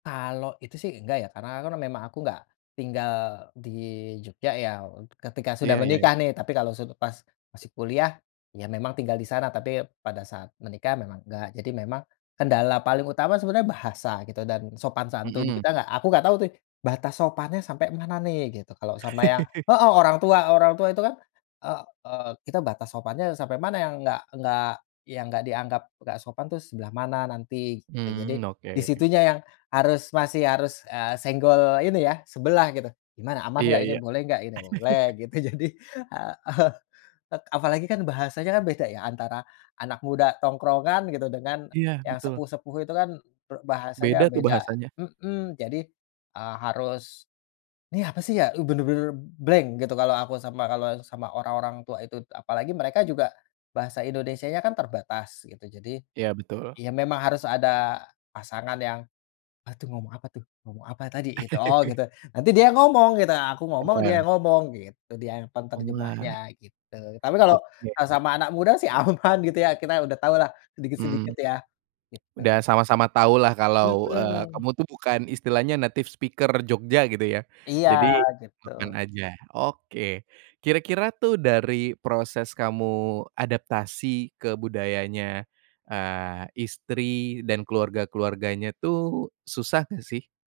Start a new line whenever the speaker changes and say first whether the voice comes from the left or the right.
left: Kalau itu sih enggak ya karena kan memang aku enggak tinggal di Jogja ya ketika sudah
right: Iya iya iya.
left: menikah nih tapi kalau su pas masih kuliah, ya memang tinggal di sana tapi pada saat menikah memang enggak jadi memang, kendala paling utama sebenarnya bahasa gitu dan sopan santun
right: Mhm.
left: kita nggak aku enggak tahu tuh batas sopannya sampai mana nih gitu kalau sama yang, heeh, orang tua orang tua itu kan, eee eee, kita batas sopannya ya sampai mana yang enggak enggak yang nggak dianggap enggak sopan itu sebelah mana nanti gitu jadi
right: Mmm,
left: di
right: oke.
left: situnya yang harus masih harus, eee, senggol ini ya sebelah gitu gimana aman
right: Iya
left: enggak ini
right: iya.
left: boleh enggak ini boleh gitu jadi, heeh, apalagi kan bahasanya kan beda ya antara, anak muda tongkrongan gitu dengan
right: Iya
left: yang
right: betul.
left: sepuh-sepuh itu kan, eee, bahasanya
right: Beda tuh
left: beda,
right: bahasanya.
left: mhm, jadi, eee, harus, nih apa sih ya, eee, bener-bener blank gitu kalau aku sama kalau sama orang orang tua itu apalagi mereka juga, bahasa Indonesianya kan terbatas gitu jadi,
right: Iya betul.
left: ya memang harus ada pasangan yang, bantu ngomong apa tuh? Ngomong apa tadi itu? Oh gitu nanti dia ngomong gitu aku ngomong dia
right: Heeh.
left: ngomong gitu dia yang
right: Pemula.
left: penterjemahnya gitu tapi kalau,
right: Oke.
left: eee, sama anak muda sih aman gitu ya kita udah tahulah
right: Mmm.
left: sedikit-sedikit ya, gitu.
right: Udah sama-sama tahulah kalau, eee,
left: Mhm.
right: kamu tuh bukan istilahnya native speaker Jogja gitu ya
left: Iya
right: jadi,
left: gitu.
right: kapan aja oke kira-kira tuh dari proses kamu adaptasi ke budayanya, eee, istri dan keluarga-keluarganya tuh susah gak sih?